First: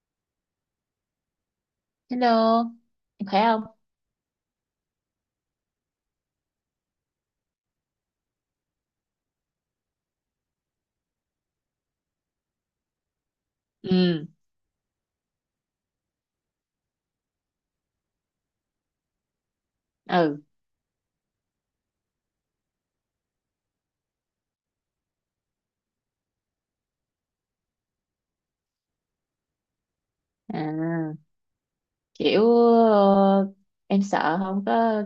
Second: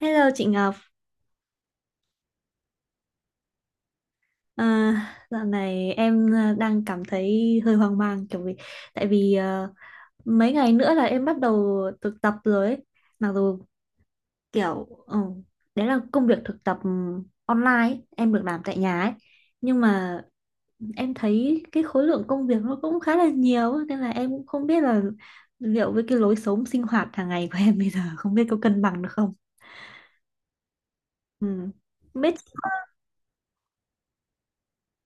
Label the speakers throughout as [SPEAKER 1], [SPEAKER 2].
[SPEAKER 1] Hello chị Ngọc,
[SPEAKER 2] Hello, em khỏe không?
[SPEAKER 1] à, dạo này em à, đang cảm thấy hơi hoang mang kiểu tại vì à, mấy ngày nữa là em bắt đầu thực tập rồi ấy. Mặc dù
[SPEAKER 2] Ừ,
[SPEAKER 1] kiểu ừ, đấy là công việc thực tập online ấy, em được làm tại nhà ấy nhưng mà
[SPEAKER 2] ừ,
[SPEAKER 1] em thấy cái khối lượng công việc nó cũng khá là nhiều ấy, nên là em cũng không biết là liệu với cái lối sống sinh hoạt hàng ngày của em bây giờ không biết có cân bằng được không.
[SPEAKER 2] à,
[SPEAKER 1] Ừ. Không biết.
[SPEAKER 2] kiểu ờ, em sợ không có,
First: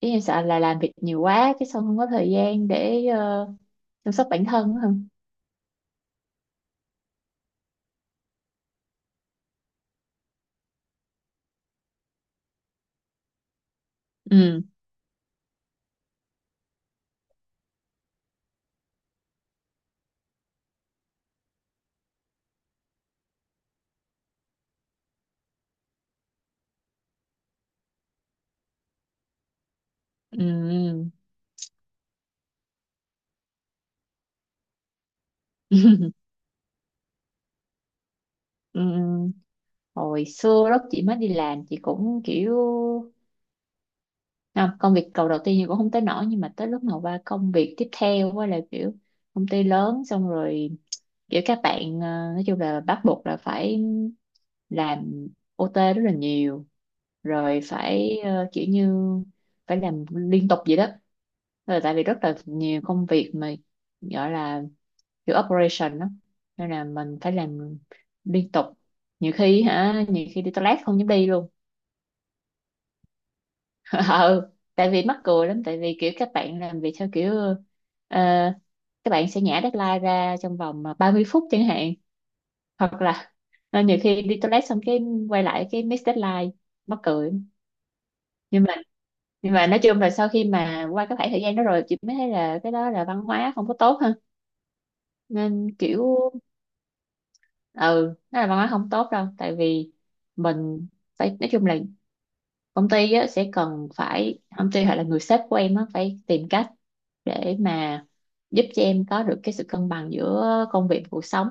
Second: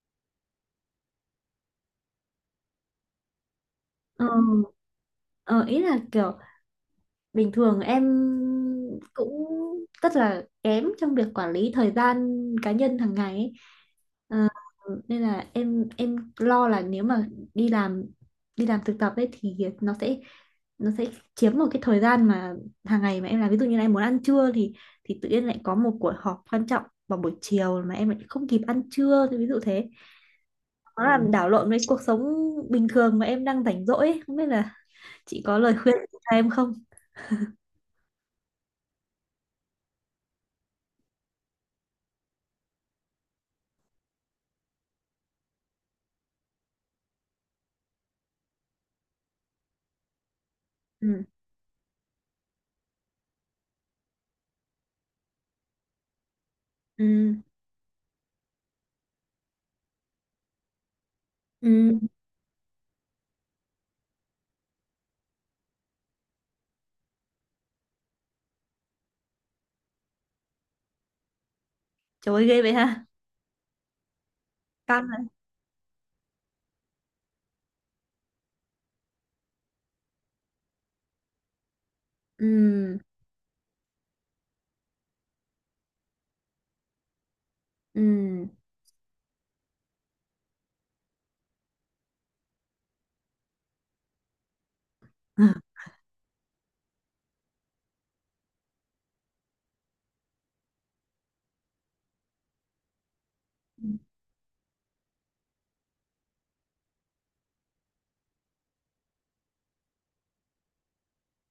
[SPEAKER 2] ý em sợ là làm việc nhiều quá cái xong không có thời gian để chăm
[SPEAKER 1] Ừ,
[SPEAKER 2] sóc bản thân á không?
[SPEAKER 1] ờ, ý là kiểu bình thường em cũng rất là kém trong việc quản lý thời gian cá nhân hàng ngày ấy. Ờ,
[SPEAKER 2] Ừ,
[SPEAKER 1] nên là em lo là nếu mà đi làm đi làm thực tập ấy thì nó sẽ chiếm một cái thời gian mà hàng ngày mà em làm, ví dụ như là em muốn ăn trưa thì tự nhiên lại có một cuộc họp quan trọng vào buổi chiều mà em lại không kịp ăn trưa, thì ví dụ thế. Nó
[SPEAKER 2] ừ,
[SPEAKER 1] làm đảo lộn với cuộc sống bình thường mà em đang rảnh rỗi ấy. Không biết là chị có lời
[SPEAKER 2] ừ,
[SPEAKER 1] khuyên cho em không.
[SPEAKER 2] ừ. Hồi xưa lúc chị mới đi làm chị cũng kiểu, không, công việc cầu đầu tiên thì cũng không tới nổi, nhưng mà tới lúc mà qua công việc tiếp theo á là kiểu công ty lớn xong rồi,
[SPEAKER 1] Ừ.
[SPEAKER 2] kiểu các bạn nói chung là bắt buộc là phải làm OT rất là nhiều,
[SPEAKER 1] Ừ.
[SPEAKER 2] rồi phải kiểu như phải làm liên tục vậy đó. Rồi tại
[SPEAKER 1] Ừ.
[SPEAKER 2] vì rất là nhiều công việc mà gọi là kiểu operation đó, nên là mình phải làm liên tục, nhiều khi hả, nhiều khi đi toilet không dám đi luôn.
[SPEAKER 1] Trời ơi, ghê vậy ha.
[SPEAKER 2] Ừ, tại vì
[SPEAKER 1] Căng rồi.
[SPEAKER 2] mắc cười lắm, tại vì kiểu các bạn làm việc theo kiểu ờ, các bạn sẽ nhả deadline ra trong vòng mà 30 phút chẳng hạn,
[SPEAKER 1] Ừ.
[SPEAKER 2] hoặc là nhiều khi đi toilet xong cái quay lại cái miss deadline, mắc cười.
[SPEAKER 1] Ừ.
[SPEAKER 2] Nhưng mà nhưng mà nói chung là sau khi mà qua cái khoảng thời gian đó rồi chị mới thấy là cái đó là văn hóa không có tốt ha,
[SPEAKER 1] Ừ.
[SPEAKER 2] nên kiểu ừ, nó là văn hóa không tốt đâu. Tại vì mình phải, nói chung là công ty á, sẽ cần phải, công ty hoặc là người sếp của em á, phải tìm cách để mà giúp cho em có được cái sự cân bằng giữa công việc và cuộc sống.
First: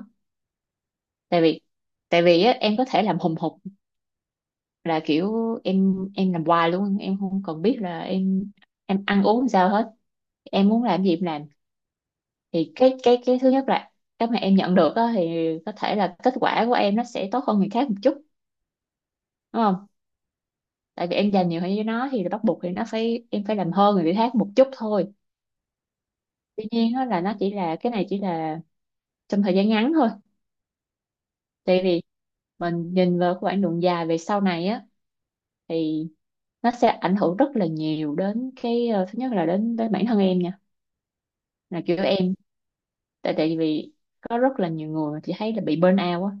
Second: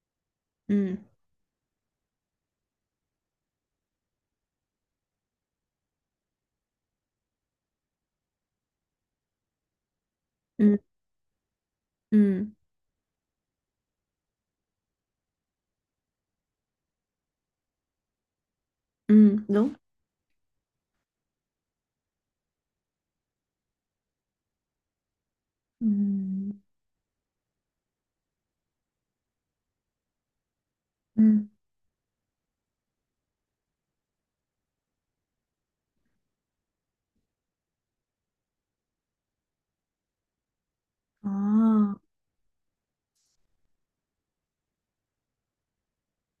[SPEAKER 1] Ừ.
[SPEAKER 2] Tại vì tại vì á, em có thể làm hùng hục, là kiểu em làm hoài luôn, em không cần biết là em ăn uống sao hết, em
[SPEAKER 1] Ừ.
[SPEAKER 2] muốn làm gì em làm.
[SPEAKER 1] Ừ.
[SPEAKER 2] Thì cái thứ nhất là cái mà em nhận được á, thì có thể là kết quả của em nó sẽ tốt hơn người khác một chút,
[SPEAKER 1] Ừ.
[SPEAKER 2] đúng
[SPEAKER 1] Đúng.
[SPEAKER 2] không? Tại vì em dành nhiều hơn gian cho nó thì bắt buộc thì nó phải, em phải làm hơn người khác một chút thôi.
[SPEAKER 1] Ừ.
[SPEAKER 2] Tuy nhiên á, là nó chỉ là, cái này chỉ là trong thời gian ngắn thôi.
[SPEAKER 1] Ừ.
[SPEAKER 2] Tại vì mình nhìn vào cái quãng đường dài về sau này á, thì nó sẽ ảnh hưởng rất là nhiều đến cái thứ nhất là đến, đến bản thân em nha. Là
[SPEAKER 1] Ồ.
[SPEAKER 2] kiểu em, tại tại vì có rất là nhiều người mà chị thấy là bị burn out á,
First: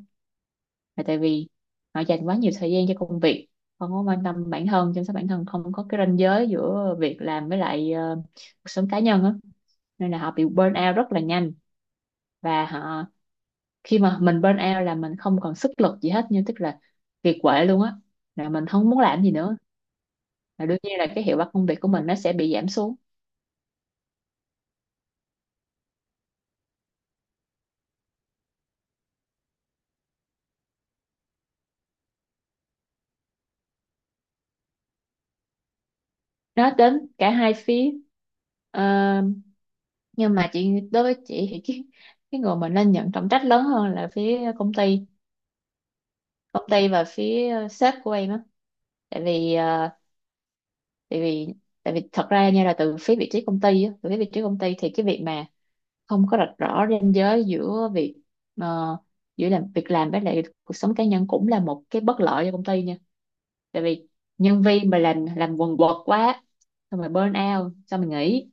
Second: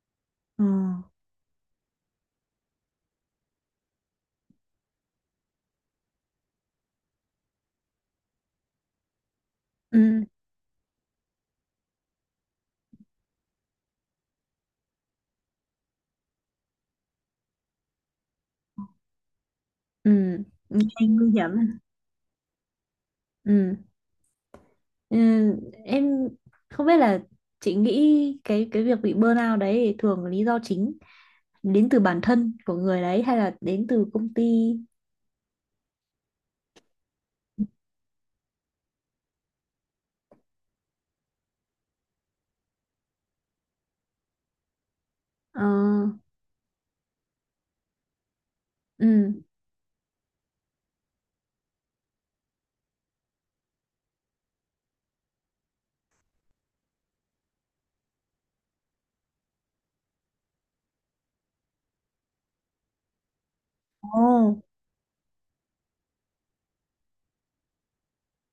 [SPEAKER 1] Ờ.
[SPEAKER 2] là tại vì họ dành quá nhiều thời gian cho công việc, không có quan tâm bản thân, chăm sóc bản thân, không có cái ranh giới giữa việc làm với lại cuộc sống cá nhân á, nên là
[SPEAKER 1] Ừ.
[SPEAKER 2] họ bị burn out rất là nhanh. Và họ, khi mà mình burn out là mình không còn sức lực gì hết, nhưng tức là kiệt quệ luôn á, là mình không muốn làm gì nữa,
[SPEAKER 1] Ừ.
[SPEAKER 2] là đương nhiên
[SPEAKER 1] Nghe
[SPEAKER 2] là cái
[SPEAKER 1] nguy
[SPEAKER 2] hiệu
[SPEAKER 1] hiểm.
[SPEAKER 2] quả công việc của mình nó sẽ bị giảm xuống.
[SPEAKER 1] Ừ. Ừ. Em không biết là chị nghĩ cái việc bị burnout đấy thì thường lý do chính đến từ bản thân của người đấy hay là đến từ công ty.
[SPEAKER 2] Nó đến cả hai phía. Ờ, nhưng mà chị, đối với chị thì cái người mà nên nhận trọng trách lớn hơn là phía công ty,
[SPEAKER 1] Ờ.
[SPEAKER 2] công ty và phía sếp của em á. tại
[SPEAKER 1] Ừ.
[SPEAKER 2] vì ờ, tại vì tại vì thật ra nha, là từ phía vị trí công ty á, từ phía vị trí công ty thì cái việc mà không có rạch rõ ranh giới giữa việc ờ, giữa làm việc, làm với lại cuộc sống cá nhân cũng là một cái bất lợi cho công ty nha. Tại vì
[SPEAKER 1] Ồ.
[SPEAKER 2] nhân viên mà làm quần quật quá, xong rồi burn out xong rồi nghỉ,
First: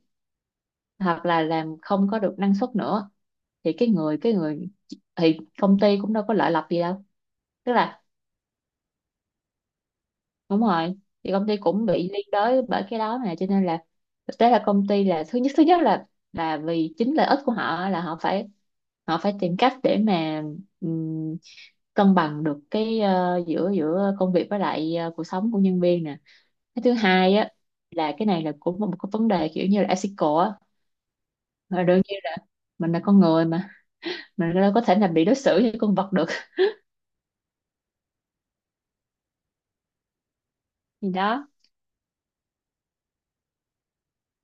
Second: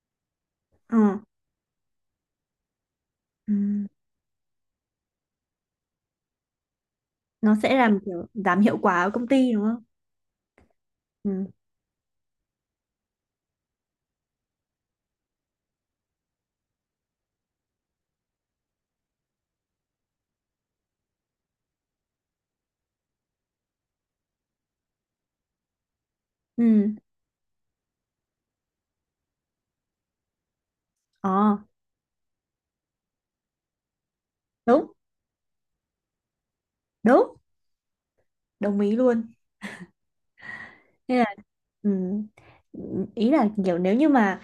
[SPEAKER 1] Ờ.
[SPEAKER 2] hoặc là làm không có được năng suất nữa,
[SPEAKER 1] Ừ.
[SPEAKER 2] thì cái người thì công ty cũng đâu có lợi lộc gì đâu.
[SPEAKER 1] Nó
[SPEAKER 2] Tức
[SPEAKER 1] sẽ làm
[SPEAKER 2] là,
[SPEAKER 1] kiểu giảm hiệu quả ở công ty đúng.
[SPEAKER 2] đúng rồi, thì
[SPEAKER 1] Ừ,
[SPEAKER 2] công ty cũng bị liên đới bởi cái đó, mà cho nên là thực tế là công ty là thứ nhất, thứ nhất là vì chính lợi ích của họ, là họ phải, họ phải tìm cách để mà ừm, cân bằng được cái giữa, giữa công việc với lại cuộc sống của nhân viên nè. Cái thứ
[SPEAKER 1] ừ,
[SPEAKER 2] hai á, là cái này là cũng một cái vấn đề kiểu như là ethical á.
[SPEAKER 1] ờ,
[SPEAKER 2] Mà đương nhiên là mình là con người mà, mình đâu có
[SPEAKER 1] đúng,
[SPEAKER 2] thể là bị đối xử như con vật được.
[SPEAKER 1] đúng, đồng ý luôn.
[SPEAKER 2] Gì
[SPEAKER 1] Nên là,
[SPEAKER 2] đó.
[SPEAKER 1] ừm, ý là kiểu nếu như mà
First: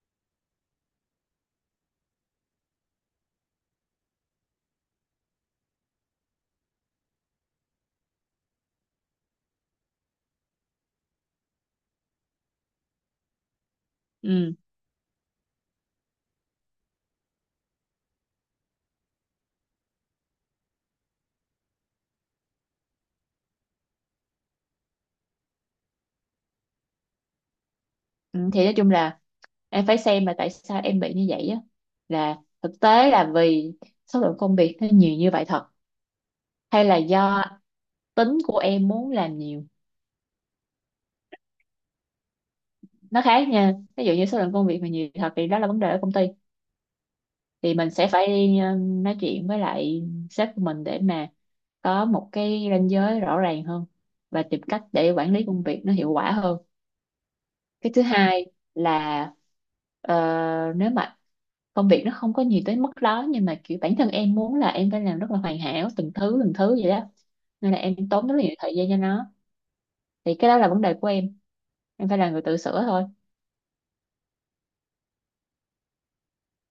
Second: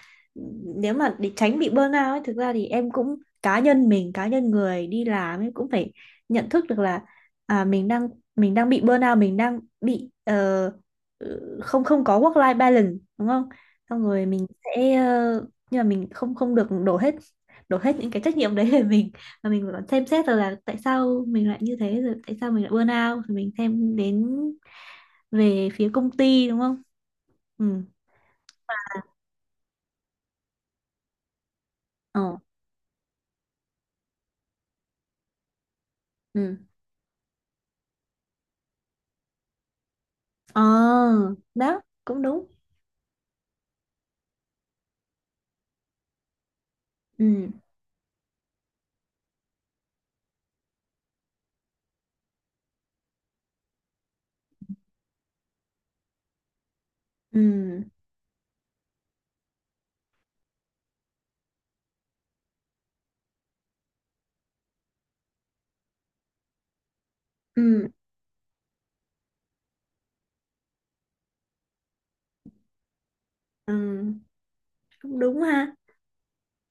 [SPEAKER 1] nếu mà để tránh bị burnout ấy, thực ra thì em cũng, cá nhân mình, cá nhân người đi làm ấy cũng phải nhận thức được là, à, mình đang, mình đang bị burnout, mình đang bị không không có work life balance, đúng không? Xong rồi mình
[SPEAKER 2] Ừ,
[SPEAKER 1] sẽ, nhưng mà mình không không được đổ hết những cái trách nhiệm đấy về mình, và mình phải còn xem xét rồi là tại sao mình lại như thế, rồi tại sao mình lại burnout, rồi mình xem đến về phía công ty, đúng không. Ừ.
[SPEAKER 2] ừ, thì nói chung là em phải xem là tại sao em bị như vậy á,
[SPEAKER 1] Ờ.
[SPEAKER 2] là thực tế là vì số lượng công việc nó nhiều như vậy thật,
[SPEAKER 1] Ừ.
[SPEAKER 2] hay là do tính của em muốn làm nhiều.
[SPEAKER 1] Ờ. Đó cũng đúng.
[SPEAKER 2] Nó khác nha. Ví dụ như số lượng công việc mà nhiều thật thì đó là vấn đề ở công ty,
[SPEAKER 1] Ừ.
[SPEAKER 2] thì mình sẽ phải đi nói chuyện với lại sếp của mình để mà có một cái ranh giới rõ ràng hơn, và tìm cách để quản lý công việc nó hiệu quả hơn.
[SPEAKER 1] Ừ.
[SPEAKER 2] Cái thứ hai là ờ, nếu mà công việc nó không có nhiều tới mức đó, nhưng mà kiểu bản thân em muốn là em phải làm rất là hoàn hảo từng thứ vậy đó, nên là
[SPEAKER 1] Ừ.
[SPEAKER 2] em tốn rất là nhiều thời gian cho nó, thì cái đó là vấn đề của em phải là người tự sửa thôi.
[SPEAKER 1] Ừ. Cũng đúng ha.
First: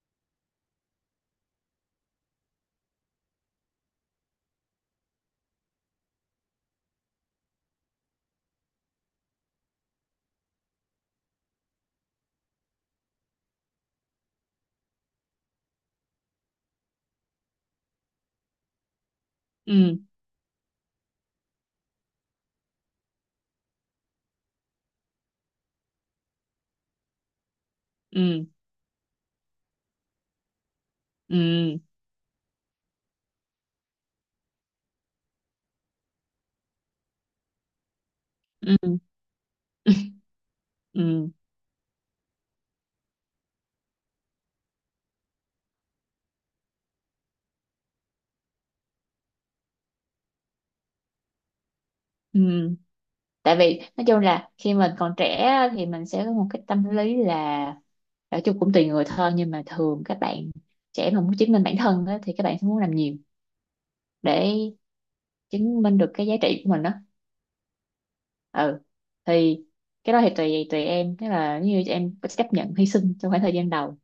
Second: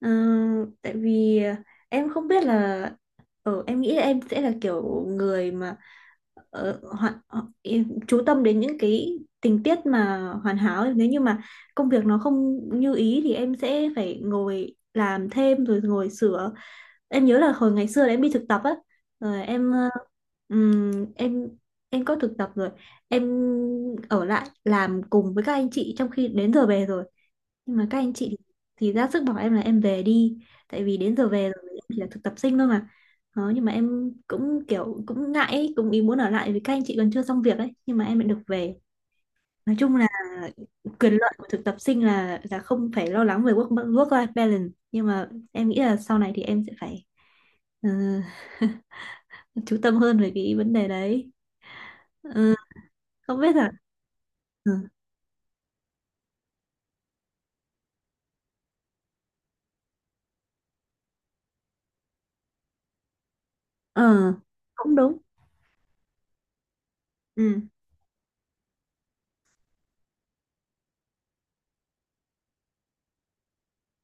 [SPEAKER 1] Ờ, tại vì em không biết là, ở, em nghĩ là em sẽ là kiểu người mà, em chú tâm đến những cái tình tiết mà hoàn hảo ấy. Nếu như mà công việc nó không như ý thì em sẽ phải ngồi làm thêm rồi ngồi sửa. Em nhớ là hồi ngày xưa là em đi thực tập á, rồi em,
[SPEAKER 2] Ừ,
[SPEAKER 1] ừm, em em có thực tập rồi, em ở lại làm cùng với các anh chị trong khi đến giờ về rồi, nhưng mà các anh chị
[SPEAKER 2] ừ,
[SPEAKER 1] thì ra sức bảo em là em về đi, tại vì đến giờ về rồi,
[SPEAKER 2] ừ,
[SPEAKER 1] em chỉ là thực tập sinh thôi mà. Đó, nhưng mà em cũng kiểu cũng ngại ấy, cũng ý muốn ở lại vì các anh chị còn chưa xong việc ấy nhưng mà em lại được về.
[SPEAKER 2] ừ,
[SPEAKER 1] Nói chung là quyền lợi
[SPEAKER 2] ừ,
[SPEAKER 1] của thực tập sinh là không phải lo lắng về work work life balance, nhưng mà em nghĩ là sau này thì em sẽ phải, ờ, chú tâm hơn về cái vấn đề đấy.
[SPEAKER 2] ừ,
[SPEAKER 1] Ờ, không biết
[SPEAKER 2] tại
[SPEAKER 1] là.
[SPEAKER 2] vì nói chung là khi
[SPEAKER 1] Ừ.
[SPEAKER 2] mình còn trẻ á, thì mình sẽ có một cái tâm lý là, nói chung cũng tùy người thôi, nhưng mà thường các bạn trẻ mà muốn chứng minh bản thân á, thì các bạn sẽ muốn làm nhiều
[SPEAKER 1] Ờ.
[SPEAKER 2] để
[SPEAKER 1] Cũng đúng.
[SPEAKER 2] chứng minh được cái giá trị của mình đó.
[SPEAKER 1] Ừ.
[SPEAKER 2] Ừ, thì cái đó thì tùy tùy em, tức là nếu như em có chấp nhận hy sinh trong khoảng thời gian đầu,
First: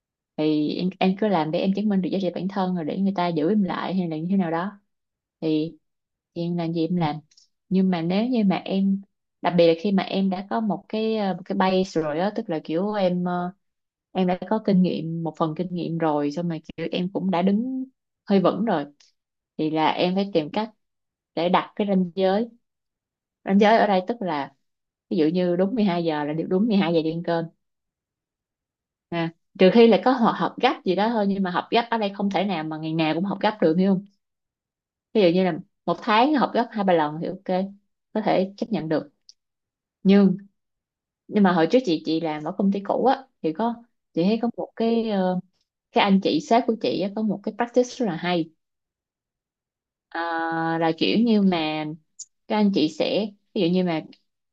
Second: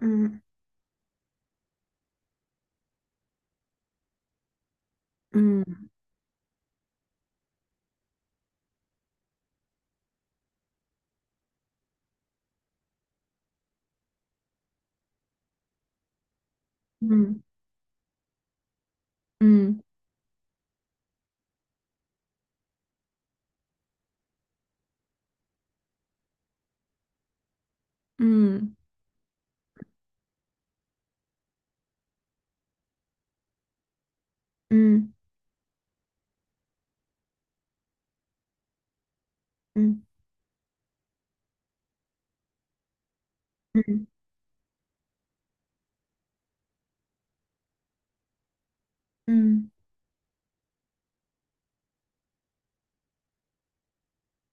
[SPEAKER 1] Ừ.
[SPEAKER 2] thì em cứ làm để em chứng minh được giá trị bản thân rồi để người ta giữ em lại hay là như thế nào đó,
[SPEAKER 1] Ừ.
[SPEAKER 2] thì em làm gì em làm. Nhưng mà nếu như mà em, đặc biệt là khi mà em đã có một cái một cái base rồi á, tức là kiểu em em đã có kinh nghiệm, một phần kinh nghiệm rồi, xong mà kiểu em cũng
[SPEAKER 1] Ừ.
[SPEAKER 2] đã đứng hơi vững rồi, thì
[SPEAKER 1] Ừ.
[SPEAKER 2] là em phải tìm cách để đặt cái ranh giới. Ranh giới ở đây tức là ví dụ như đúng 12 giờ là được, đúng 12 giờ đi ăn cơm
[SPEAKER 1] Ừ.
[SPEAKER 2] ha, trừ khi là có họ, họp gấp gì đó thôi, nhưng mà họp gấp ở đây không thể nào mà ngày nào cũng họp gấp được, hiểu không?
[SPEAKER 1] Ừ.
[SPEAKER 2] Ví dụ như là một tháng họp gấp hai ba lần thì OK, có thể chấp nhận được.
[SPEAKER 1] Ừ.
[SPEAKER 2] Nhưng nhưng mà hồi trước chị làm ở công ty cũ á thì có,
[SPEAKER 1] Ừ.
[SPEAKER 2] chị thấy có một cái cái anh chị sếp của chị á, có một cái practice rất là hay.
[SPEAKER 1] Ừ.
[SPEAKER 2] à, là kiểu như mà các anh chị sẽ, ví dụ như mà,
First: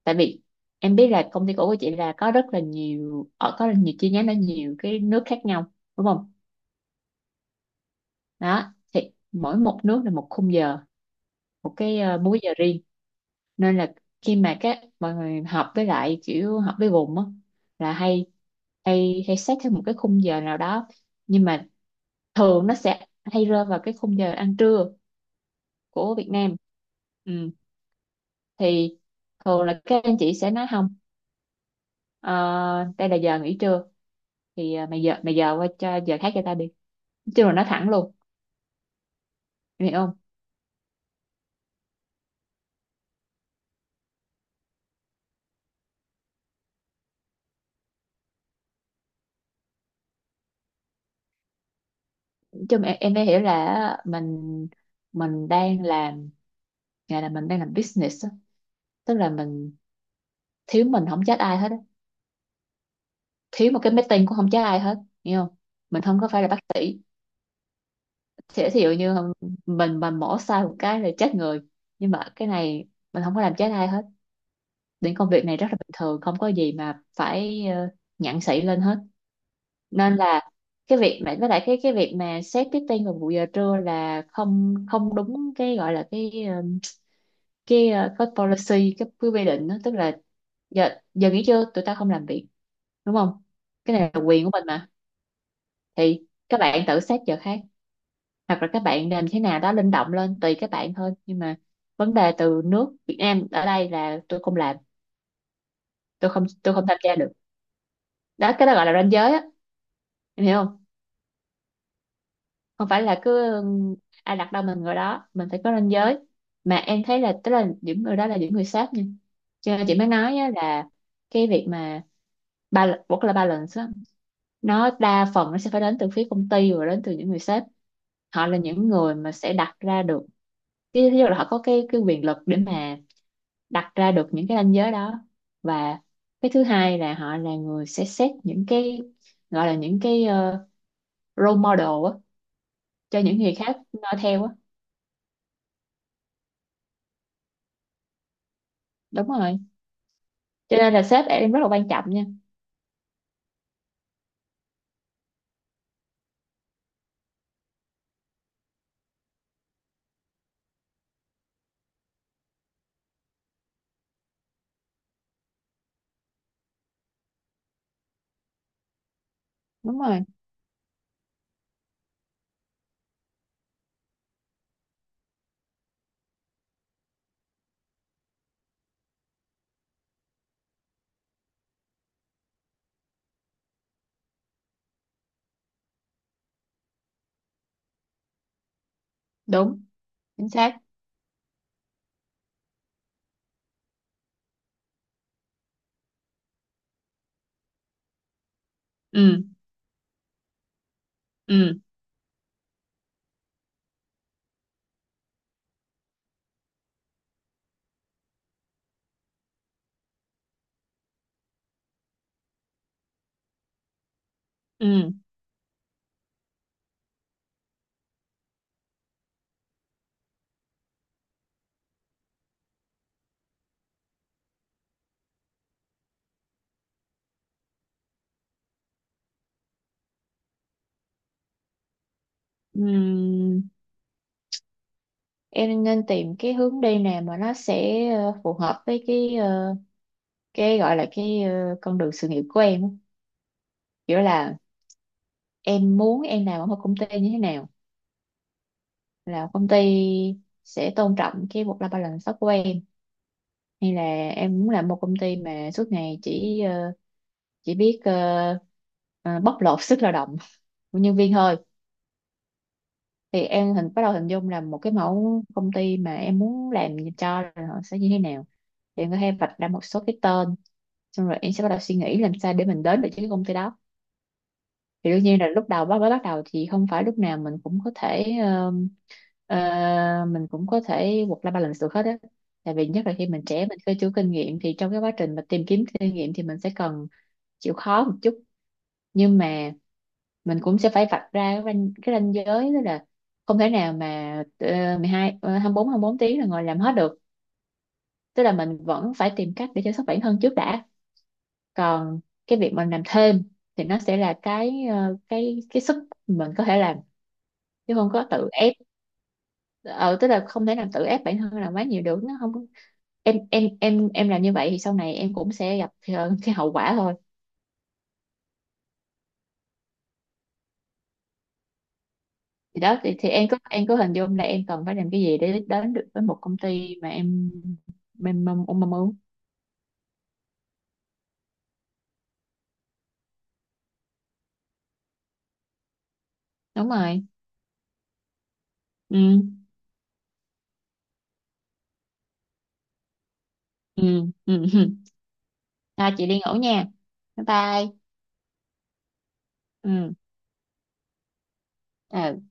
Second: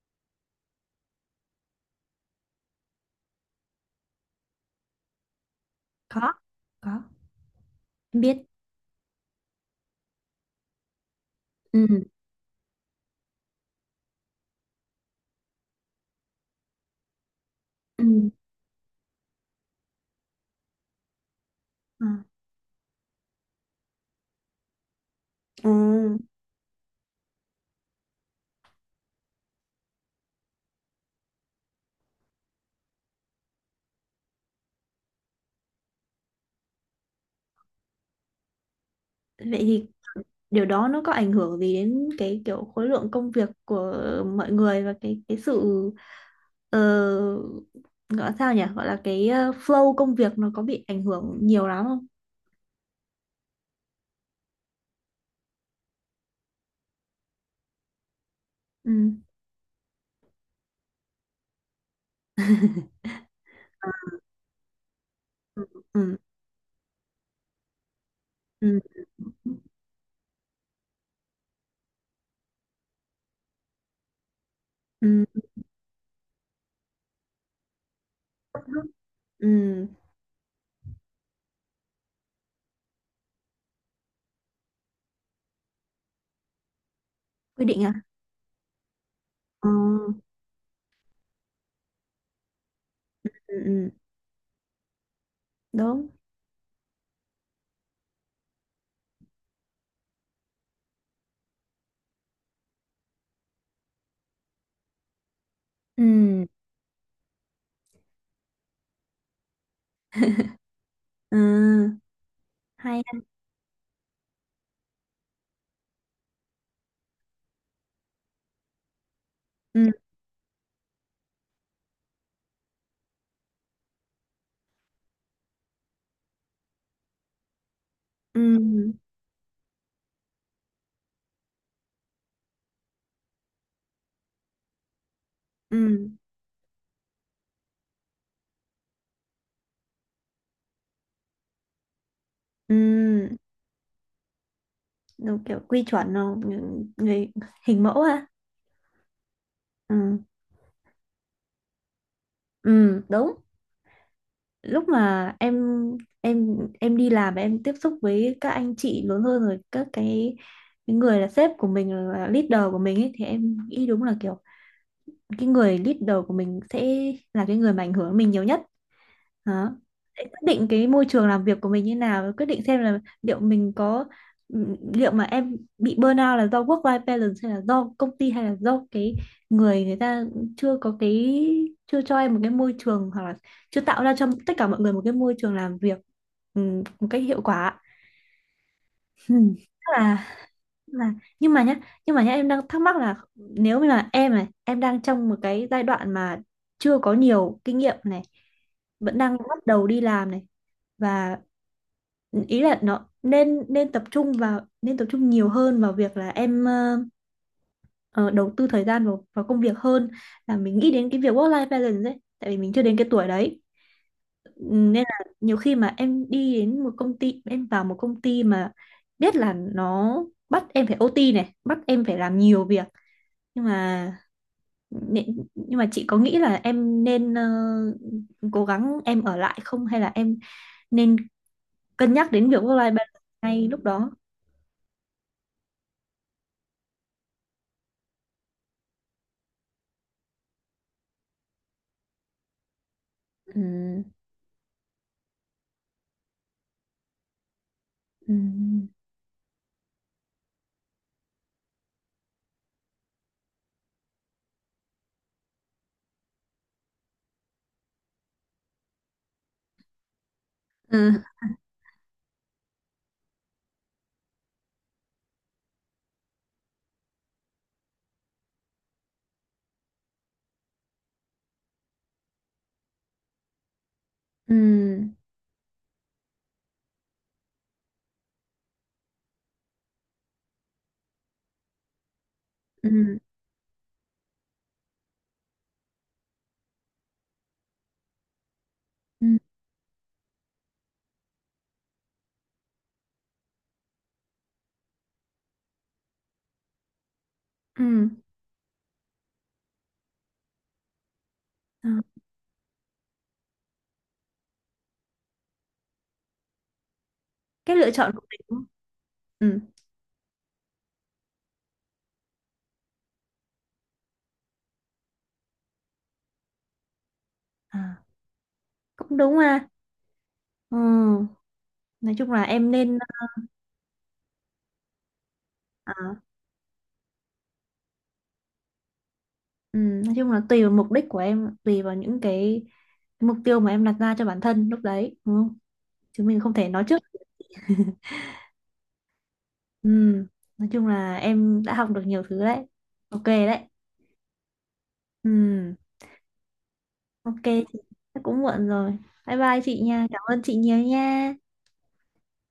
[SPEAKER 2] tại vì em biết là công ty cũ của chị là có rất là nhiều ở, có rất nhiều chi nhánh ở nhiều cái nước khác nhau đúng
[SPEAKER 1] có
[SPEAKER 2] không.
[SPEAKER 1] có, em biết.
[SPEAKER 2] Đó, thì mỗi một nước là một khung giờ, một cái
[SPEAKER 1] Ừ.
[SPEAKER 2] múi giờ riêng. Nên là khi mà các, mọi người học với lại kiểu học với vùng á, là
[SPEAKER 1] Ừ.
[SPEAKER 2] hay hay hay xét theo một cái khung giờ nào đó, nhưng mà
[SPEAKER 1] Ờ.
[SPEAKER 2] thường nó sẽ hay rơi vào cái khung giờ ăn trưa
[SPEAKER 1] Ừ.
[SPEAKER 2] của Việt Nam. Ừ. Thì thường là các anh chị sẽ nói không, ờ, đây là giờ nghỉ trưa, thì mày giờ, mày giờ qua cho giờ khác cho tao đi, nói chung là nói thẳng luôn,
[SPEAKER 1] Vậy thì
[SPEAKER 2] em hiểu không?
[SPEAKER 1] điều đó nó có ảnh hưởng gì đến cái kiểu khối lượng công việc của mọi người và cái sự, ờ, gọi là sao nhỉ, gọi là cái, ờ, flow công việc nó có bị ảnh hưởng nhiều lắm không.
[SPEAKER 2] Nói chung em mới hiểu là mình đang làm, gọi là mình đang làm business á.
[SPEAKER 1] Ừ.
[SPEAKER 2] Tức là mình thiếu mình không trách ai hết á, thiếu một cái meeting cũng không chết ai hết. Hiểu không?
[SPEAKER 1] Ừ.
[SPEAKER 2] Mình không có phải là bác sĩ, sẽ
[SPEAKER 1] Ừ.
[SPEAKER 2] thí dụ như mình mà mổ sai một cái là chết người, nhưng mà cái này mình không có làm chết ai hết. Những
[SPEAKER 1] Ừ.
[SPEAKER 2] công việc này rất là bình thường, không có gì mà phải nhặng xị lên hết.
[SPEAKER 1] Ừ. Ừ.
[SPEAKER 2] Nên là cái việc mà với lại cái việc mà xét meeting vào buổi giờ trưa là không không đúng cái gọi là cái ờ,
[SPEAKER 1] Quy định
[SPEAKER 2] cái
[SPEAKER 1] à.
[SPEAKER 2] ờ, cái policy, cái quy
[SPEAKER 1] Ừ.
[SPEAKER 2] định đó. Tức là giờ giờ nghỉ trưa tụi ta không làm việc, đúng không?
[SPEAKER 1] Ừ. Ừ,
[SPEAKER 2] Cái này là quyền của mình mà,
[SPEAKER 1] đúng.
[SPEAKER 2] thì các bạn tự xét giờ khác hoặc là các bạn làm thế nào đó linh động lên tùy các bạn thôi. Nhưng mà vấn đề từ nước Việt Nam ở đây là tôi không làm, tôi không
[SPEAKER 1] Ừ.
[SPEAKER 2] tôi không tham gia được. Đó, cái đó gọi là ranh giới á, em hiểu không?
[SPEAKER 1] Ừ.
[SPEAKER 2] Không
[SPEAKER 1] Hay
[SPEAKER 2] phải là
[SPEAKER 1] ha.
[SPEAKER 2] cứ ai đặt đâu mình ngồi đó, mình phải có ranh giới. Mà em thấy là, tức là những người đó là những người sếp nha, cho nên
[SPEAKER 1] Ừ.
[SPEAKER 2] chị mới nói á, là cái việc mà ba, work life balance á, nó đa phần nó sẽ phải đến từ phía công ty và đến từ những người sếp. Họ
[SPEAKER 1] Ừ.
[SPEAKER 2] là những người mà sẽ đặt ra được. Cái- Tức là họ có cái quyền lực để mà đặt ra được những cái ranh giới đó.
[SPEAKER 1] Ừ.
[SPEAKER 2] Và cái thứ hai là họ là người sẽ xét những cái, gọi là những cái, role model á, cho
[SPEAKER 1] Ừ.
[SPEAKER 2] những người khác noi theo á.
[SPEAKER 1] Đúng kiểu quy chuẩn. Không người, người hình mẫu ha.
[SPEAKER 2] Đúng rồi,
[SPEAKER 1] Ừ.
[SPEAKER 2] cho nên là sếp em rất là quan trọng nha.
[SPEAKER 1] Ừ. Đúng. Lúc mà em đi làm và em tiếp xúc với các anh chị lớn hơn, rồi các cái người là sếp của mình, là leader của mình ấy, thì em nghĩ đúng là kiểu cái người leader của mình sẽ là cái người mà ảnh hưởng mình nhiều nhất đó.
[SPEAKER 2] Đúng rồi.
[SPEAKER 1] Để quyết định cái môi trường làm việc của mình như nào, và quyết định xem là liệu mình có, liệu mà em bị burnout là do work life balance, hay là do công ty, hay là do cái người người ta chưa có cái chưa cho em một cái môi trường, hoặc là chưa tạo ra cho tất cả mọi người một cái môi trường làm việc, ừ, một cách hiệu quả. Ừ.
[SPEAKER 2] Đúng.
[SPEAKER 1] Chắc là
[SPEAKER 2] Chính xác.
[SPEAKER 1] là. Nhưng mà nhá nhưng mà nhá em đang thắc mắc là, nếu như là em này, em đang trong một cái giai đoạn mà chưa có nhiều kinh nghiệm này, vẫn đang
[SPEAKER 2] Ừ.
[SPEAKER 1] bắt đầu đi làm này, và
[SPEAKER 2] Ừ.
[SPEAKER 1] ý là nó nên nên tập trung nhiều hơn vào việc là em, ờ, đầu tư thời gian vào, công việc hơn là mình nghĩ đến cái việc work life balance ấy, tại vì mình chưa đến cái tuổi đấy, nên
[SPEAKER 2] Ừ.
[SPEAKER 1] là nhiều khi mà em đi đến một công ty, em vào một công ty mà biết là nó bắt em phải OT này, bắt em phải làm nhiều việc, nhưng mà nhưng mà chị có nghĩ là em nên, cố gắng em ở lại không, hay là em nên cân nhắc đến việc work life
[SPEAKER 2] Ừ.
[SPEAKER 1] balance ngay lúc đó.
[SPEAKER 2] Em nên tìm cái hướng đi nào mà nó sẽ phù hợp với cái, cái gọi là cái, con đường sự nghiệp của em á.
[SPEAKER 1] Ừ.
[SPEAKER 2] Kiểu là em muốn em làm ở một công ty như thế nào,
[SPEAKER 1] Ừ.
[SPEAKER 2] là công ty sẽ tôn trọng cái work-life balance đó của em, hay là em muốn làm một công ty mà suốt ngày chỉ chỉ biết ờ, bóc lột sức lao động của nhân
[SPEAKER 1] Ừ.
[SPEAKER 2] viên thôi. Thì em hình bắt đầu hình dung là một cái mẫu công ty mà em muốn làm cho là họ sẽ như thế nào, thì em có thể vạch ra một số cái tên, xong rồi em sẽ bắt đầu suy nghĩ làm sao để mình đến được với cái công ty đó.
[SPEAKER 1] Ừ.
[SPEAKER 2] Thì đương nhiên là lúc đầu bắt mới bắt đầu thì không phải lúc nào mình cũng có thể mình cũng có thể work life balance được hết á, tại vì nhất là
[SPEAKER 1] Ừ.
[SPEAKER 2] khi mình trẻ mình chưa chưa kinh nghiệm thì trong cái quá trình mà tìm kiếm kinh nghiệm thì mình sẽ cần chịu khó một chút.
[SPEAKER 1] Ừ.
[SPEAKER 2] Nhưng mà mình cũng sẽ phải vạch ra cái ranh giới đó, là không thể nào mà 12 24 24 tiếng là ngồi làm hết được.
[SPEAKER 1] Ừ.
[SPEAKER 2] Tức là mình vẫn phải tìm cách để chăm sóc bản thân trước đã,
[SPEAKER 1] Ờ,
[SPEAKER 2] còn cái việc mình làm thêm thì nó sẽ là cái, cái sức mình có thể làm,
[SPEAKER 1] cái lựa
[SPEAKER 2] chứ không
[SPEAKER 1] chọn của
[SPEAKER 2] có
[SPEAKER 1] mình
[SPEAKER 2] tự
[SPEAKER 1] đúng.
[SPEAKER 2] ép.
[SPEAKER 1] Ừ.
[SPEAKER 2] Ờ tức là không thể làm tự ép bản thân làm quá nhiều được, nó không có- em làm như vậy thì sau này em cũng sẽ gặp cái hậu quả thôi.
[SPEAKER 1] À, cũng đúng ha. Ừ. Nói chung là em
[SPEAKER 2] Thì đó
[SPEAKER 1] nên.
[SPEAKER 2] thì em có, em có hình dung là em cần phải làm cái gì để
[SPEAKER 1] À.
[SPEAKER 2] đến được với một công ty mà em mong muốn.
[SPEAKER 1] Ừ, nói chung là tùy vào mục đích của em, tùy vào những cái mục tiêu mà em đặt ra cho bản thân lúc đấy, đúng không? Chứ mình không thể nói
[SPEAKER 2] Đúng
[SPEAKER 1] trước.
[SPEAKER 2] rồi. Ừ.
[SPEAKER 1] Ừ, nói chung là em đã học được nhiều thứ đấy. Ok đấy.
[SPEAKER 2] Ừ. Ừ.
[SPEAKER 1] Ừ,
[SPEAKER 2] Ha, chị đi ngủ nha.
[SPEAKER 1] ok,
[SPEAKER 2] Bye
[SPEAKER 1] chị.
[SPEAKER 2] bye.
[SPEAKER 1] Chắc cũng muộn rồi. Bye bye chị nha.
[SPEAKER 2] Ừ.
[SPEAKER 1] Cảm ơn chị nhiều nha.
[SPEAKER 2] Ừ.